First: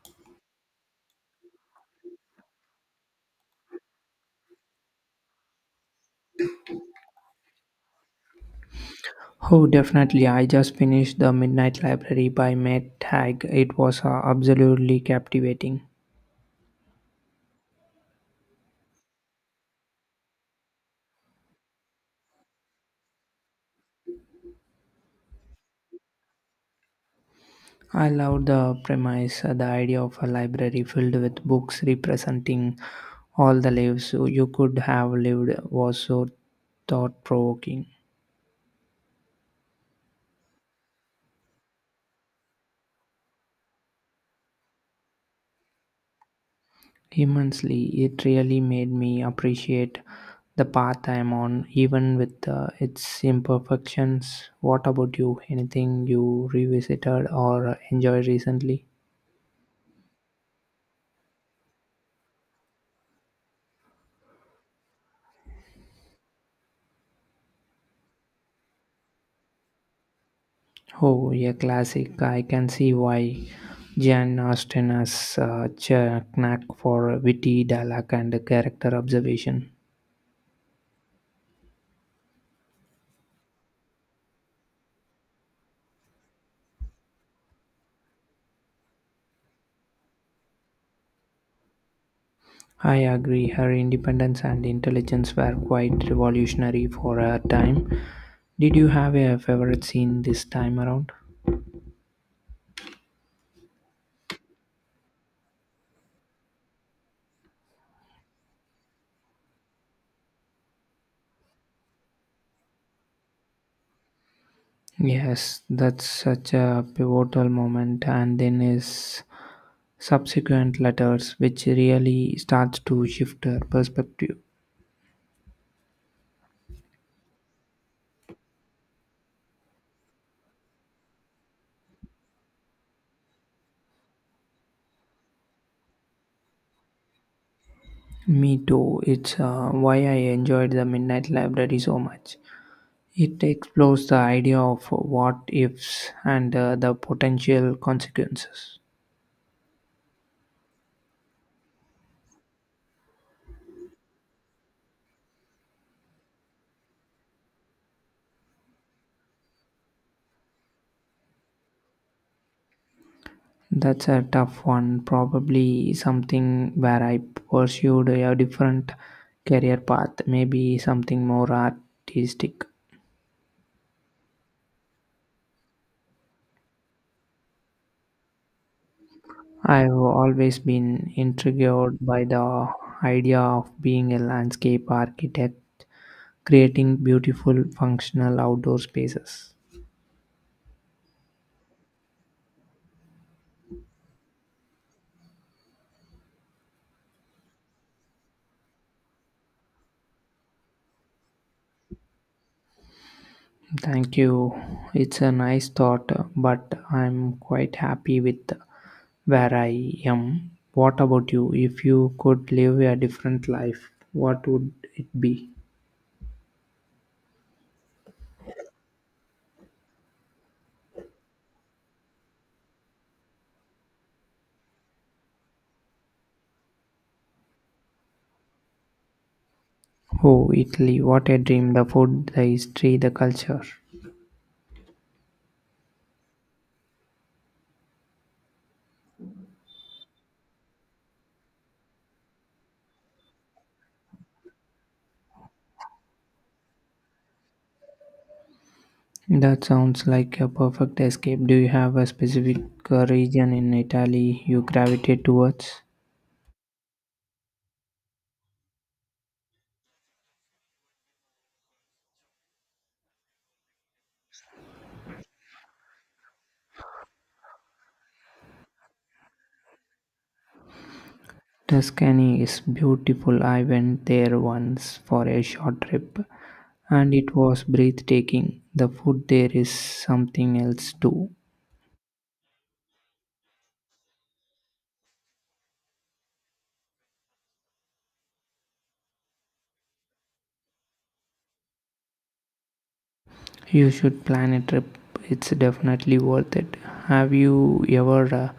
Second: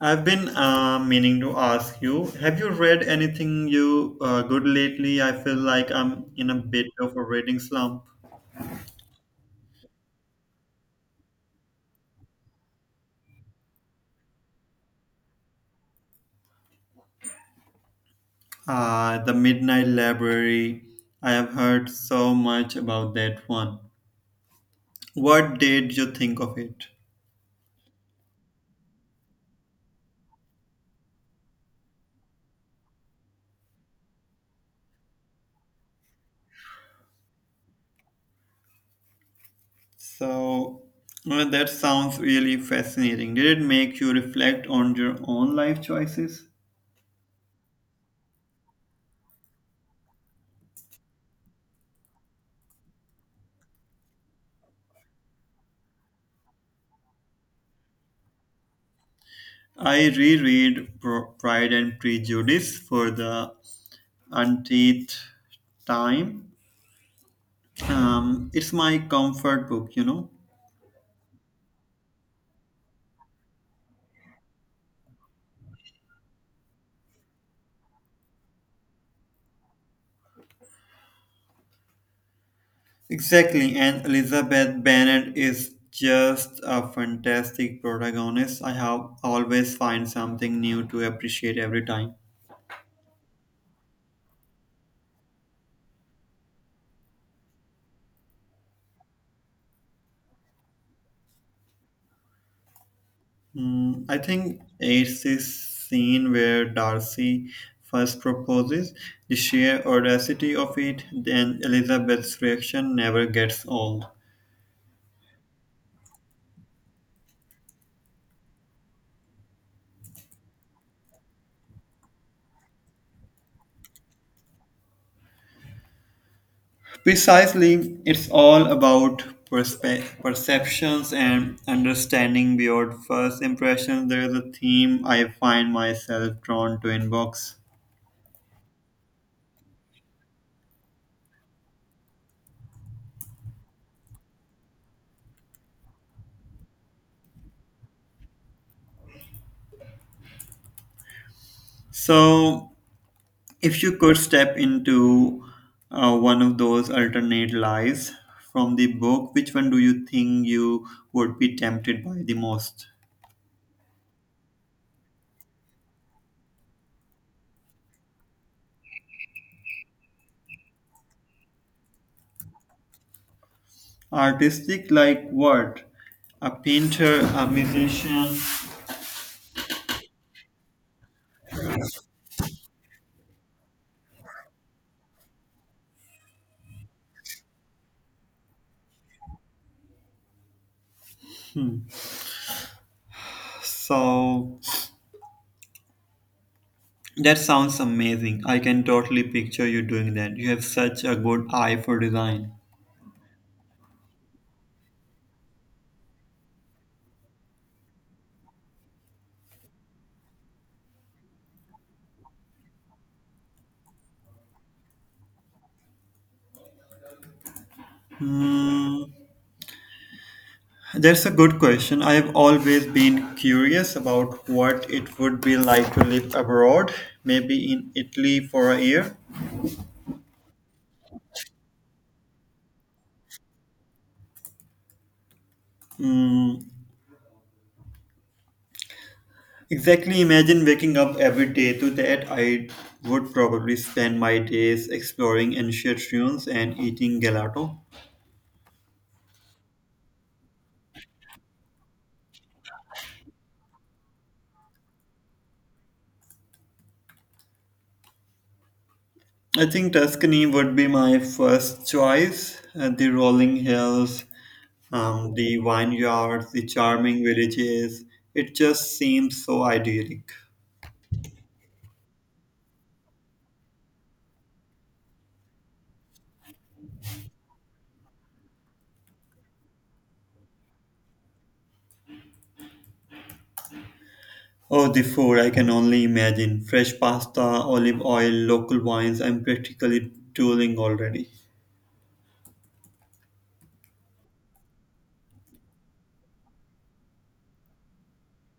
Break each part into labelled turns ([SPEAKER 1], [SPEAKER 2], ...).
[SPEAKER 1] I've been meaning to ask you, have you read anything you good lately? I feel like I'm in a bit of a reading slump.
[SPEAKER 2] Oh, definitely. I just finished The Midnight Library by Matt Haig. It was absolutely captivating.
[SPEAKER 1] The Midnight Library. I have heard so much about that one. What did you think of it?
[SPEAKER 2] I loved the premise, the idea of a library filled with books representing all the lives you could have lived was so thought provoking.
[SPEAKER 1] So, well, that sounds really fascinating. Did it make you reflect on your own life choices?
[SPEAKER 2] Immensely, it really made me appreciate the path I am on, even with its imperfections. What about you? Anything you revisited or enjoyed recently?
[SPEAKER 1] I reread Pride and Prejudice for the umpteenth time. It's my comfort book, you know.
[SPEAKER 2] Oh, yeah, classic. I can see why Jan Austen has such a knack for witty dialogue and character observation.
[SPEAKER 1] Exactly, and Elizabeth Bennet is just a fantastic protagonist. I have always find something new to appreciate every time.
[SPEAKER 2] I agree, her independence and intelligence were quite revolutionary for her time. Did you have a favorite scene this time around?
[SPEAKER 1] Hmm, I think it's this scene where Darcy first proposes. The sheer audacity of it, then Elizabeth's reaction never gets old.
[SPEAKER 2] Yes, that's such a pivotal moment, and then his subsequent letters, which really starts to shift her perspective.
[SPEAKER 1] Precisely, it's all about perceptions and understanding beyond first impressions. There is a theme I find myself drawn to in books.
[SPEAKER 2] Me too. It's why I enjoyed the Midnight Library so much. It explores the idea of what ifs and the potential consequences.
[SPEAKER 1] So, if you could step into one of those alternate lives from the book, which one do you think you would be tempted by the most?
[SPEAKER 2] That's a tough one, probably something where I pursued a different career path, maybe something more artistic.
[SPEAKER 1] Artistic, like what? A painter, a musician.
[SPEAKER 2] I've always been intrigued by the idea of being a landscape architect, creating beautiful, functional outdoor spaces.
[SPEAKER 1] So. That sounds amazing. I can totally picture you doing that. You have such a good eye for design.
[SPEAKER 2] Thank you. It's a nice thought, but I'm quite happy with where I am. What about you? If you could live a different life, what would it be?
[SPEAKER 1] Hmm, that's a good question. I have always been curious about what it would be like to live abroad, maybe in Italy for a year.
[SPEAKER 2] Oh, Italy, what a dream! The food, the history, the culture.
[SPEAKER 1] Hmm, exactly. Imagine waking up every day to that. I would probably spend my days exploring ancient ruins and eating gelato.
[SPEAKER 2] That sounds like a perfect escape. Do you have a specific region in Italy you gravitate towards?
[SPEAKER 1] I think Tuscany would be my first choice. The rolling hills, the vineyards, the charming villages. It just seems so idyllic.
[SPEAKER 2] Tuscany is beautiful. I went there once for a short trip and it was breathtaking. The food there is something else too.
[SPEAKER 1] Oh, the food I can only imagine. Fresh pasta, olive oil, local wines. I'm practically drooling already.
[SPEAKER 2] You should plan a trip, it's definitely worth it. Have you ever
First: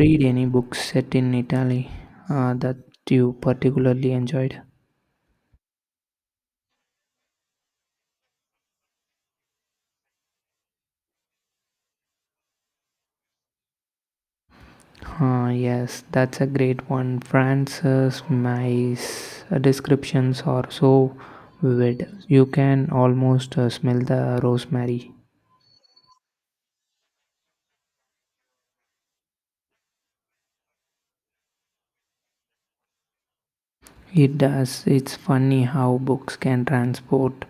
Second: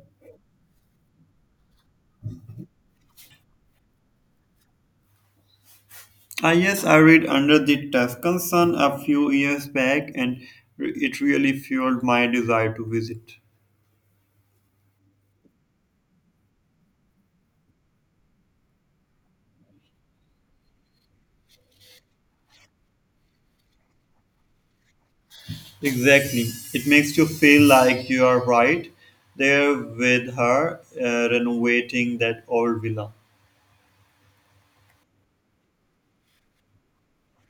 [SPEAKER 2] read any books set in Italy that you particularly enjoyed?
[SPEAKER 1] Ah, yes, I read Under the Tuscan Sun a few years back and it really fueled my desire to visit.
[SPEAKER 2] Yes, that's a great one. Francis May's descriptions are so vivid. You can almost smell the rosemary.
[SPEAKER 1] Exactly. It makes you feel like you are right there with her renovating that old villa.
[SPEAKER 2] It does. It's funny how books can transport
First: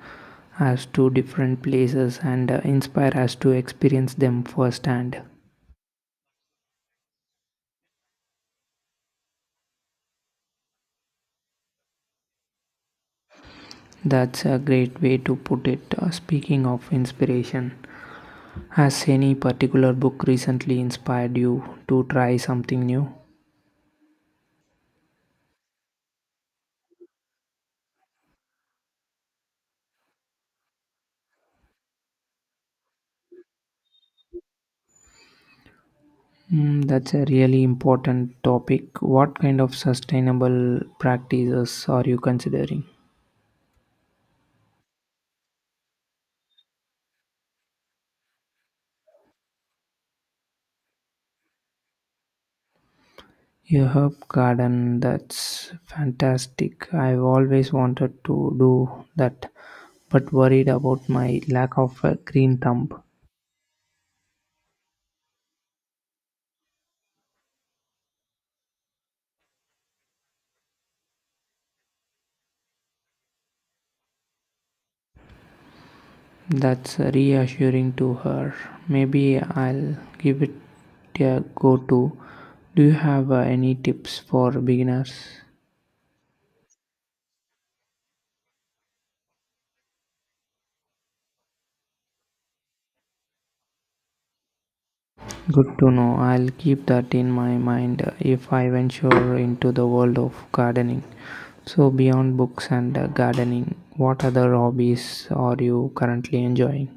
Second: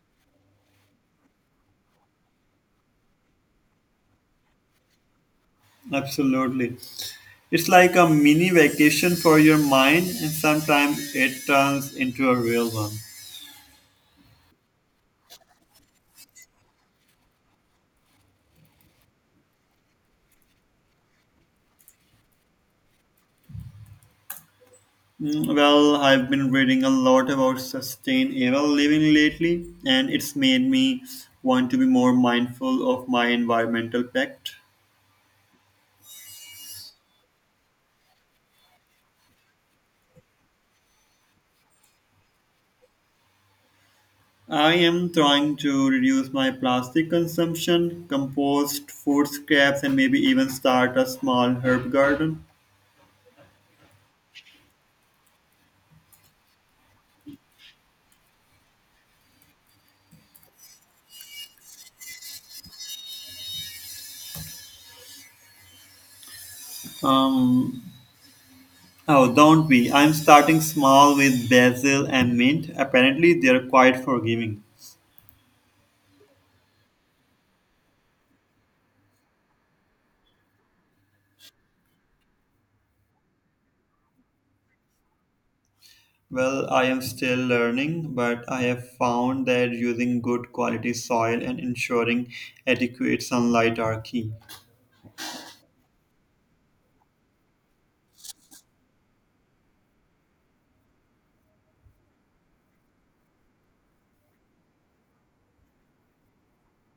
[SPEAKER 2] us to different places and inspire us to experience them firsthand.
[SPEAKER 1] Absolutely. It's like a mini vacation for your mind, and sometimes it turns into a real one.
[SPEAKER 2] That's a great way to put it. Speaking of inspiration, has any particular book recently inspired you to try something new?
[SPEAKER 1] Mm, well, I've been reading a lot about sustainable living lately, and it's made me want to be more mindful of my environmental pact.
[SPEAKER 2] Mm, that's a really important topic. What kind of sustainable practices are you considering?
[SPEAKER 1] I am trying to reduce my plastic consumption, compost, food scraps, and maybe even start a small herb garden.
[SPEAKER 2] Your herb garden, that's fantastic. I've always wanted to do that, but worried about my lack of a green thumb.
[SPEAKER 1] Um, oh, don't we? I'm starting small with basil and mint. Apparently, they're quite forgiving.
[SPEAKER 2] That's reassuring to her. Maybe I'll give it a go too. Do you have any tips for beginners?
[SPEAKER 1] Well, I am still learning, but I have found that using good quality soil and ensuring adequate sunlight are key.
[SPEAKER 2] Good to know. I'll keep that in my mind if I venture into the world of gardening. So, beyond books and gardening, what other hobbies are you currently enjoying?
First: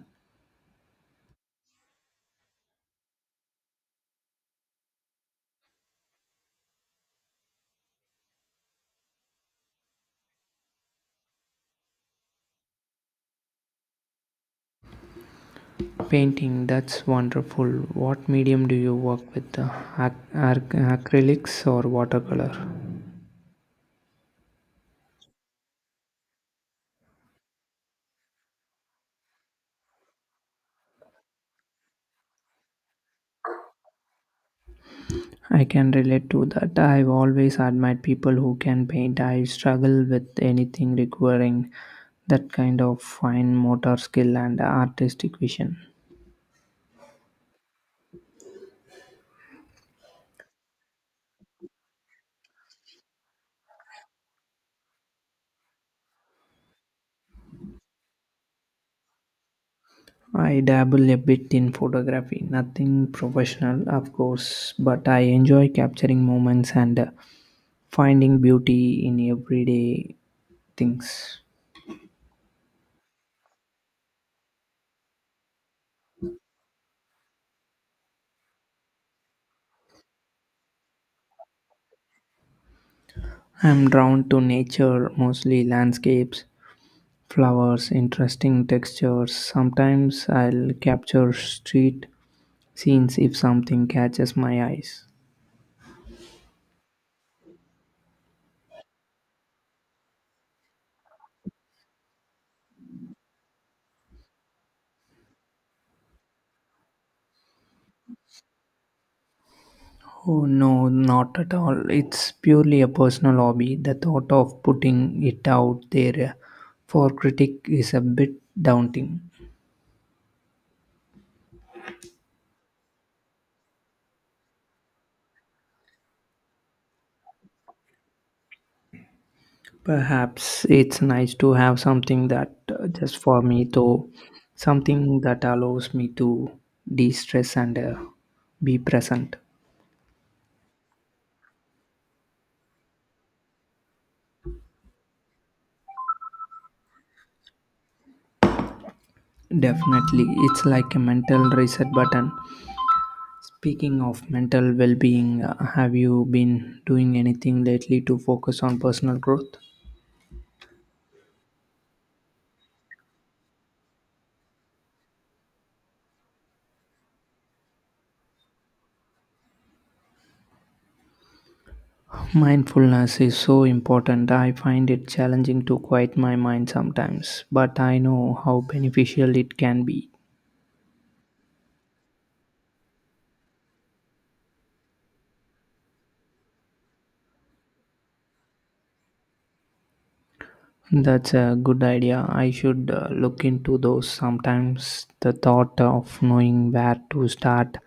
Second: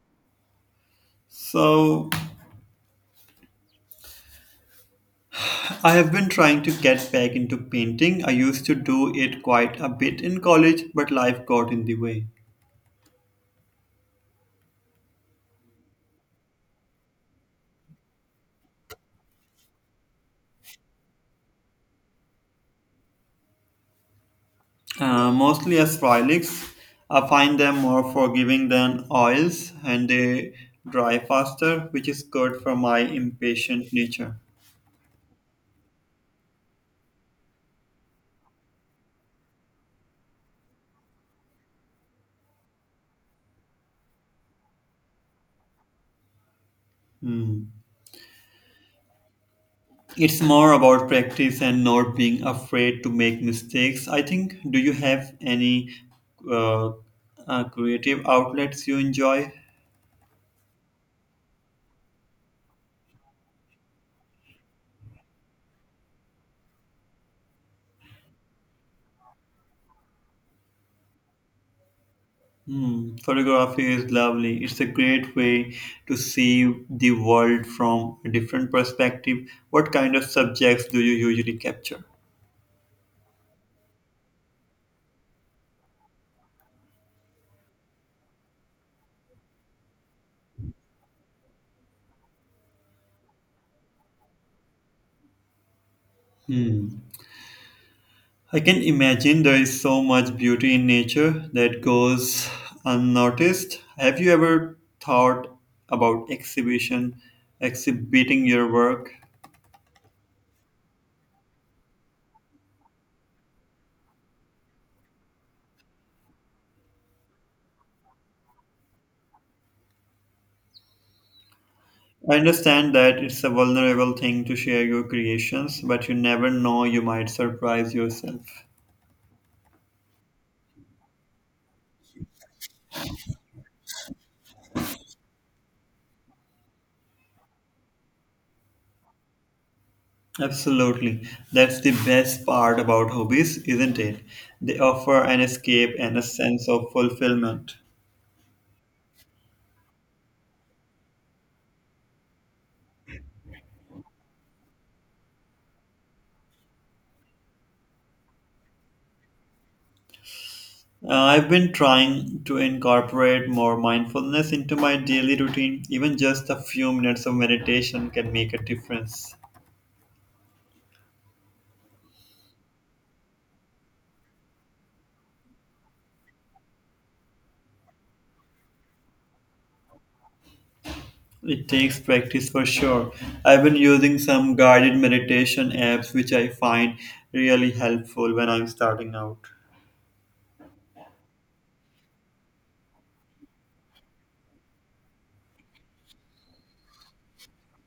[SPEAKER 1] So, I have been trying to get back into painting. I used to do it quite a bit in college, but life got in the way.
[SPEAKER 2] Painting, that's wonderful. What medium do you work with? Acrylics or watercolor?
[SPEAKER 1] Mostly as acrylics. I find them more forgiving than oils and they dry faster, which is good for my impatient nature.
[SPEAKER 2] I can relate to that. I've always admired people who can paint. I struggle with anything requiring that kind of fine motor skill and artistic vision.
[SPEAKER 1] Hmm. It's more about practice and not being afraid to make mistakes. I think, do you have any uh, creative outlets you enjoy?
[SPEAKER 2] I dabble a bit in photography, nothing professional, of course, but I enjoy capturing moments and finding beauty in everyday things.
[SPEAKER 1] Hmm, photography is lovely. It's a great way to see the world from a different perspective. What kind of subjects do you usually capture?
[SPEAKER 2] I'm drawn to nature, mostly landscapes, flowers, interesting textures. Sometimes I'll capture street scenes if something catches my eyes.
[SPEAKER 1] Hmm. I can imagine there is so much beauty in nature that goes unnoticed. Have you ever thought about exhibiting your work?
[SPEAKER 2] Oh no, not at all. It's purely a personal hobby. The thought of putting it out there for critic is a bit daunting.
[SPEAKER 1] I understand that it's a vulnerable thing to share your creations, but you never know, you might surprise yourself.
[SPEAKER 2] Perhaps it's nice to have something that just for me though, something that allows me to de-stress and be present.
[SPEAKER 1] Absolutely. That's the best part about hobbies, isn't it? They offer an escape and a sense of fulfillment.
[SPEAKER 2] Definitely, it's like a mental reset button. Speaking of mental well-being, have you been doing anything lately to focus on personal growth?
[SPEAKER 1] I've been trying to incorporate more mindfulness into my daily routine. Even just a few minutes of meditation can make a difference.
[SPEAKER 2] Mindfulness is so important. I find it challenging to quiet my mind sometimes, but I know how beneficial it can be.
[SPEAKER 1] It takes practice for sure. I've been using some guided meditation apps, which I find really helpful when I'm starting out.
[SPEAKER 2] That's a good idea. I should look into those. Sometimes the thought of knowing where to start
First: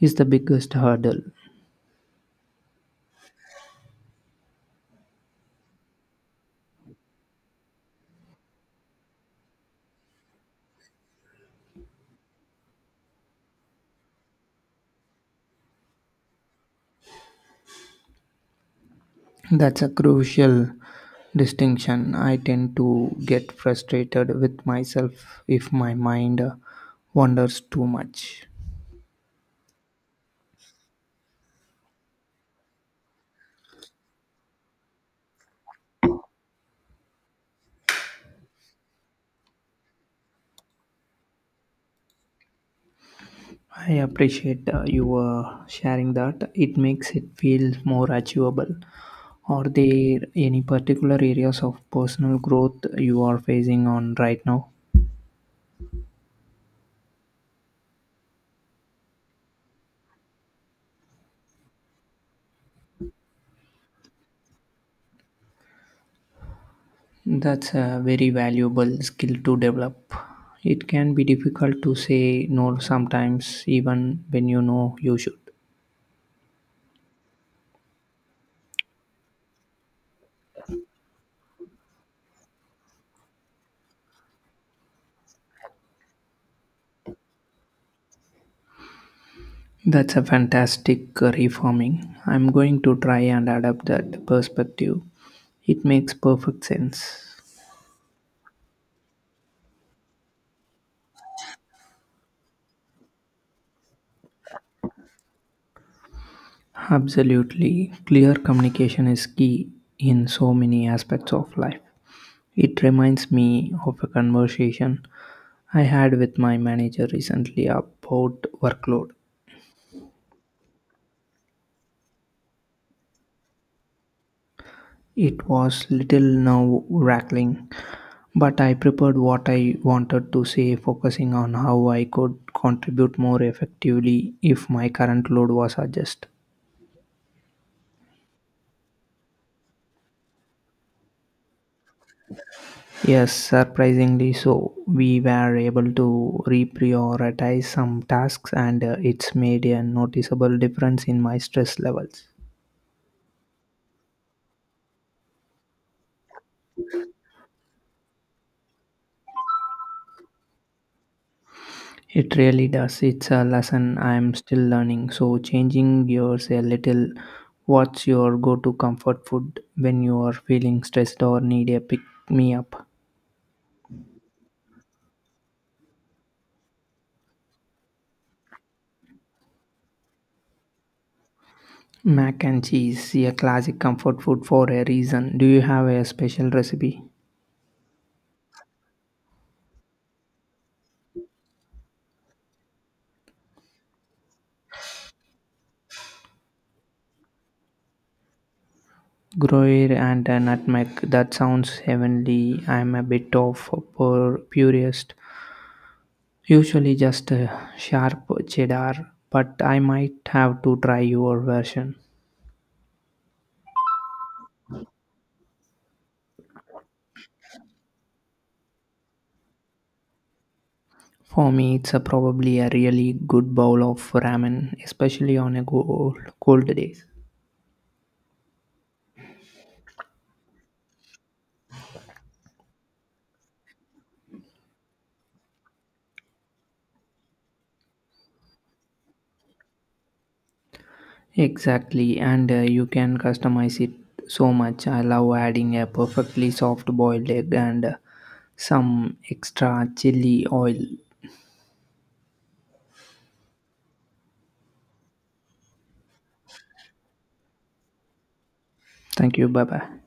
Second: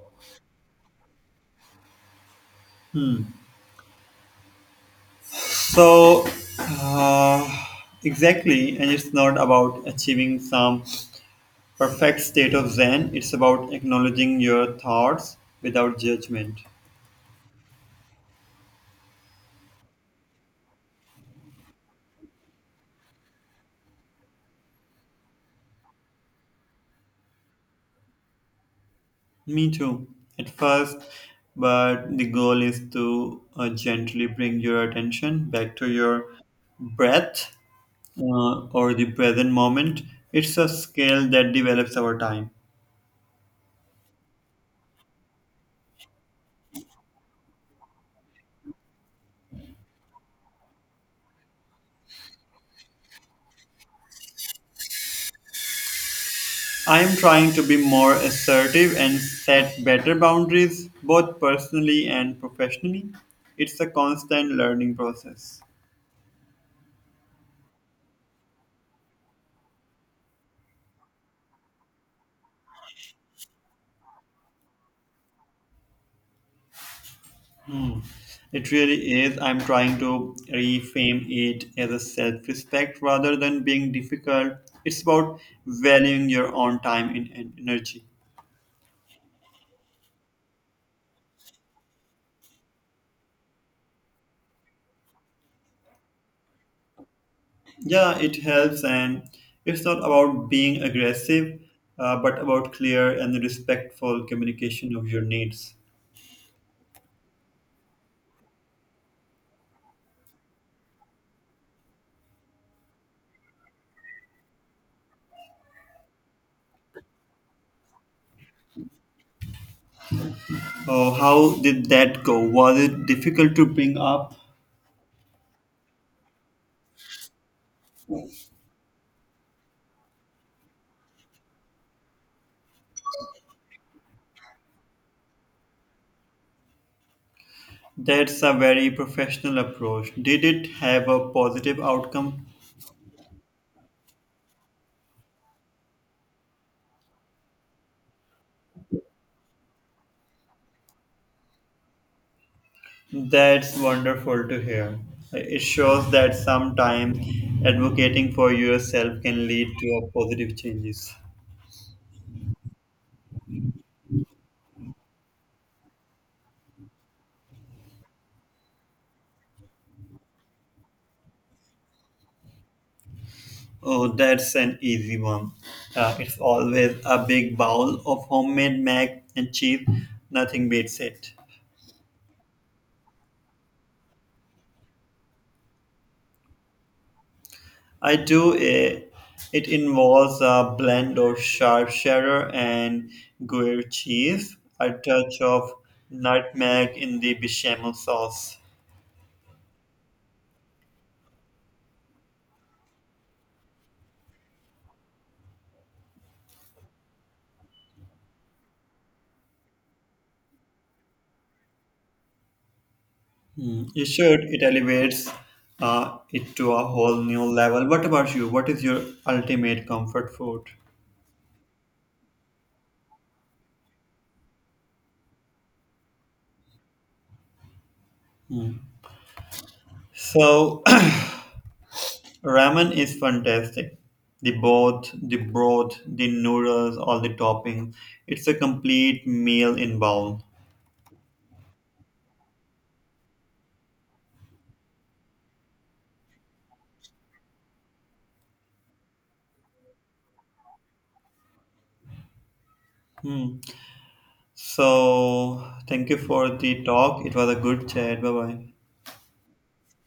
[SPEAKER 2] is the biggest hurdle.
[SPEAKER 1] So, uh, exactly, and it's not about achieving some perfect state of Zen, it's about acknowledging your thoughts without judgment.
[SPEAKER 2] That's a crucial distinction. I tend to get frustrated with myself if my mind wanders too much.
[SPEAKER 1] Me too, at first, but the goal is to gently bring your attention back to your breath or the present moment. It's a skill that develops over time.
[SPEAKER 2] I appreciate you sharing that. It makes it feel more achievable. Are there any particular areas of personal growth you are facing on right now?
[SPEAKER 1] I am trying to be more assertive and set better boundaries, both personally and professionally. It's a constant learning process.
[SPEAKER 2] That's a very valuable skill to develop. It can be difficult to say no sometimes, even when you know you should.
[SPEAKER 1] It really is. I'm trying to reframe it as a self respect rather than being difficult. It's about valuing your own time and energy.
[SPEAKER 2] That's a fantastic reforming. I'm going to try and adapt that perspective. It makes perfect sense.
[SPEAKER 1] Yeah, it helps, and it's not about being aggressive, but about clear and respectful communication of your needs.
[SPEAKER 2] Absolutely. Clear communication is key in so many aspects of life. It reminds me of a conversation I had with my manager recently about workload.
[SPEAKER 1] Oh, how did that go? Was it difficult to bring up?
[SPEAKER 2] It was little now wracking, but I prepared what I wanted to say, focusing on how I could contribute more effectively if my current load was adjusted.
[SPEAKER 1] That's a very professional approach. Did it have a positive outcome?
[SPEAKER 2] Yes, surprisingly so. We were able to reprioritize some tasks and it's made a noticeable difference in my stress levels.
[SPEAKER 1] That's wonderful to hear. It shows that sometimes advocating for yourself can lead to a positive changes.
[SPEAKER 2] It really does. It's a lesson I'm still learning. So, changing gears a little, what's your go to comfort food when you are feeling stressed or need a pick me up?
[SPEAKER 1] Oh, that's an easy one. It's always a big bowl of homemade mac and cheese. Nothing beats it.
[SPEAKER 2] Mac and cheese, a classic comfort food for a reason. Do you have a special recipe?
[SPEAKER 1] I do. It involves a blend of sharp cheddar and gruyere cheese, a touch of nutmeg in the bechamel sauce.
[SPEAKER 2] Gruyere and a nutmeg. That sounds heavenly. I'm a bit of a purist. Usually just a sharp cheddar, but I might have to try your version.
[SPEAKER 1] You should. It elevates it to a whole new level. What about you? What is your ultimate comfort food?
[SPEAKER 2] For me, it's a probably a really good bowl of ramen, especially on a cold, cold day.
[SPEAKER 1] So, ramen is fantastic. The broth, the noodles, all the toppings. It's a complete meal in bowl.
[SPEAKER 2] Exactly, and you can customize it so much. I love adding a perfectly soft boiled egg and some extra chili oil.
[SPEAKER 1] Hmm. So, thank you for the talk. It was a good chat. Bye bye.
[SPEAKER 2] Thank you. Bye bye.